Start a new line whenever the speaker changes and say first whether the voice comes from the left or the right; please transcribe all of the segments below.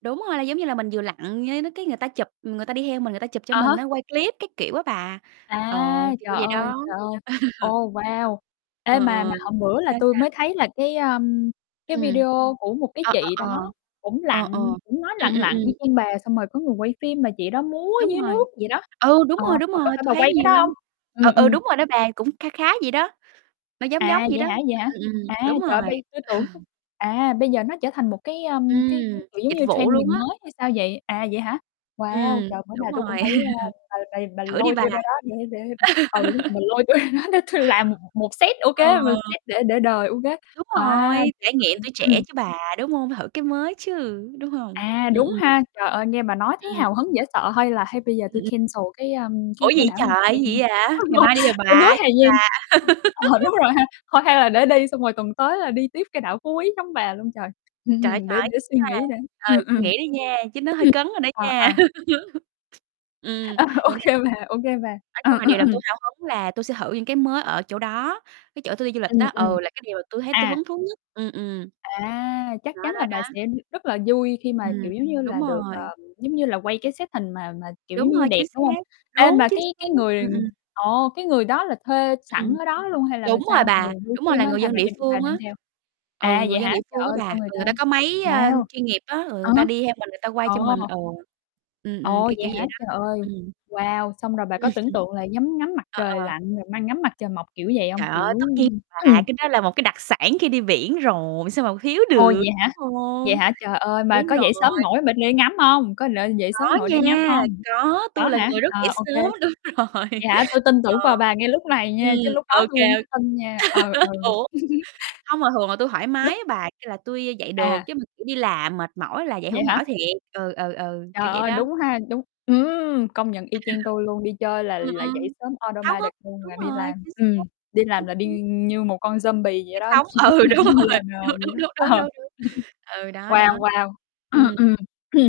right: Đúng rồi, là giống như là mình vừa lặn, với nh cái người ta chụp, người ta đi theo mình, người ta chụp cho
left: À há.
right: mình á, quay clip các kiểu á bà, ờ,
left: À,
right: thì
left: trời
right: kiểu vậy
left: ơi,
right: đó.
left: trời ơi. Ồ, wow! Ê,
right: Ờ,
left: mà mà
right: ờ.
left: hôm bữa là
right: Sao,
left: tui mới
right: sao?
left: thấy là cái, a, cái
right: Ừm.
left: video của một cái
right: Ờ,
left: chị
right: ờ, ờ.
left: đó cũng
right: Ờ, ờ.
left: lặn, cũng mới
right: Ừm,
left: lặn
right: ừm,
left: lặn
right: ừm.
left: y chang bà, xong rồi có người quay phim mà chị đó múa
right: Đúng
left: dưới
right: rồi.
left: nước vậy đó.
right: Ừ, đúng
left: Ờ,
right: rồi, đúng
left: mà có
right: rồi,
left: phải
right: tui
left: bà
right: thấy
left: quay cái
right: nhiều
left: đó hông?
right: lắm. Ừ,
left: Ừm,
right: ừ,
left: ừm.
right: đúng rồi đó bà, cũng kha khá vậy đó, nó giống giống
left: À,
right: vậy
left: vậy
right: đó.
left: hả, vậy hả?
right: Ừ, ừm.
left: À,
right: Đúng
left: trời ơi,
right: rồi.
left: bây tui tưởng à, bây giờ nó trở thành một cái, ưm, cái
right: Ừm.
left: cái, kiểu, giống
right: Dịch
left: như
right: vụ
left: trendy
right: luôn
left: mình
right: á.
left: mới hay sao vậy? À, vậy hả? Wow,
right: Ừm.
left: trời, bữa nào
right: Đúng
left: tôi cũng
right: rồi.
left: phải, a, bà bà bà
right: Thử đi
left: lôi
right: bà.
left: tui ra đó để để ừ, đúng rồi, mà lôi tui ra đó để tui làm m một set ô
right: Ờ.
left: kê, một set để để đời ô kê,
right: Đúng
left: a,
right: rồi,
left: tuyệt
right: trải
left: vời
right: nghiệm tuổi trẻ
left: Ừm.
right: chứ bà, đúng hông? Thử cái mới chứ, đúng hông?
left: À,
right: Ừm,
left: đúng
right: ừm.
left: ha, trời ơi nghe bà nói thấy
right: Ừm.
left: hào hứng dễ sợ hay là hay bây giờ
right: Ừm,
left: tui
right: ừm.
left: cancel cái, a,
right: Ủa
left: cái cái
right: gì
left: đảo Hà
right: trời, cái
left: Giang đi,
right: gì vậy
left: á
right: hả? Ngày
left: lộn,
right: mai đi rồi
left: ừ, núi
right: bà vậy
left: Hà Giang.
right: bà.
left: Ờ, đúng rồi ha, thôi hay là để đi xong rồi tuần tới là đi tiếp cái đảo Phú Quý giống bà luôn trời, hưm,
right: Trời,
left: hưm, để
right: phải,
left: để suy nghĩ đã.
right: [unintelligible]
left: Ừm,
right: suy
left: ừm.
right: nghĩ đi nha, chứ nó hơi
left: Ừm.
right: cấn rồi đó
left: À,
right: nha.
left: à.
right: Ừm.
left: Ờ, ô
right: Vậy là
left: kê bà, ô kê bà.
right: Nói chung
left: Ờ,
right: là
left: ờ,
right: điều làm
left: ừm.
right: tui hào hứng là tui sẽ thử những cái mới ở chỗ đó, cái chỗ tôi đi du lịch
left: Ừm,
right: á,
left: ừm.
right: ừ, là cái điều mà tui thấy tôi
left: À.
right: hứng thú nhất. Ừm, ừm.
left: À, chắc
right: Đó,
left: chắn là
right: đó,
left: bà
right: đó.
left: sẽ rất là vui khi mà,
right: Ừm.
left: kiểu, giống như là,
right: Đúng
left: được, ờ,
right: rồi.
left: giống như, là quay cái set hình mà mà, kiểu, giống
right: Đúng
left: như,
right: rồi,
left: đẹp
right: chính xác.
left: đúng hông? Ê
right: Đúng,
left: mà
right: chính
left: cái
right: xác.
left: cái người,
right: Ừm, ừm.
left: ừm, ờ, cái người đó là thuê sẵn
right: Ừm.
left: ở đó luôn hay là
right: Đúng rồi
left: sao? Người
right: bà.
left: quay
right: Đúng rồi,
left: phim
right: là
left: á,
right: người
left: hay
right: dân
left: bà
right: địa
left: đem bà
right: phương
left: đem
right: á.
left: theo?
right: Ừ,
left: À, vậy
right: người dân
left: hả?
right: địa
left: Trời
right: phương á
left: ơi,
right: bà,
left: sao người
right: thường
left: ta
right: người ta có máy, ơ,
left: wow.
right: chuyên nghiệp á, rồi người
left: À há.
right: ta đi theo mình, người ta quay
left: Ờ.
right: cho mình, ừ. Ừm, ừm,
left: Ồ,
right: kiểu,
left: vậy
right: kiểu
left: hả?
right: vậy đó.
left: Trời ơi.
right: Ừm.
left: Wow, xong rồi bà có tưởng tượng là nhắm ngắm mặt
right: Ờ,
left: trời
right: ờ.
left: lặn, rồi mai ngắm mặt trời mọc kiểu vậy hông?
right: Trời
left: Kiểu
right: ơi, tất nhiên
left: ưm,
right: là
left: ừm.
right: cái đó là một cái đặc sản khi đi biển rồi, sao mà kh thiếu
left: Ô,
right: được,
left: vậy hả?
right: đúng
left: Vậy
right: hông?
left: hả? Trời ơi, mà
right: Đúng
left: có dậy sớm
right: rồi!
left: nổi mà dậy đi ngắm hông? Có l dậy sớm
right: Có
left: nổi để ngắm
right: nha,
left: hông?
right: có,
left: Có
right: tui là
left: hả?
right: người rất dậy
left: À, ô kê.
right: sớm. Đúng rồi
left: Vậy hả? Tui tin tưởng
right: Ờ.
left: vào bà ngay lúc này nha, chứ
right: Ừm,
left: lúc đó
right: ô
left: tui
right: kê.
left: hổng có tin nha. Ừ, ừ.
right: Ủa? Hông mà thường là tui thoải mái
left: Lúc
right: á bà, kêu là tui dạy được
left: À.
right: chứ mà, kiểu, đi làm mệt mỏi là dậy
left: Vậy
right: hổng
left: hả?
right: nổi thiệt. Ừ, ừ, ừ,
left: Trời
right: kiểu vậy
left: ơi,
right: đó.
left: đúng ha, đúng ừm, công nhận y chang tui luôn, đi chơi là
right: Ừm,
left: là dậy
right: ừm.
left: sớm
right: Háo hức.
left: automatic luôn,
right: Đúng
left: mà đi
right: rồi.
left: làm
right: Chính xác.
left: ừm, đi làm
right: Chính
left: là đi,
right: xác.
left: ưm, như một con zombie vậy
right: Say
left: đó,
right: sóng,
left: chỉ lúc
right: ừ,
left: nào
right: đúng rồi.
left: cũng lờ đờ
right: Đúng,
left: vậy
right: đúng,
left: đó.
right: đúng, đúng, đúng,
left: Ờ.
right: đúng. Ừ, đó, đó.
left: Wow, wow.
right: Ừm.
left: Ừm.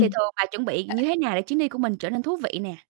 right: Thì thường bà chuẩn bị như
left: [unintelligible]
right: thế nào để chuyến đi của mình trở nên thú vị nè?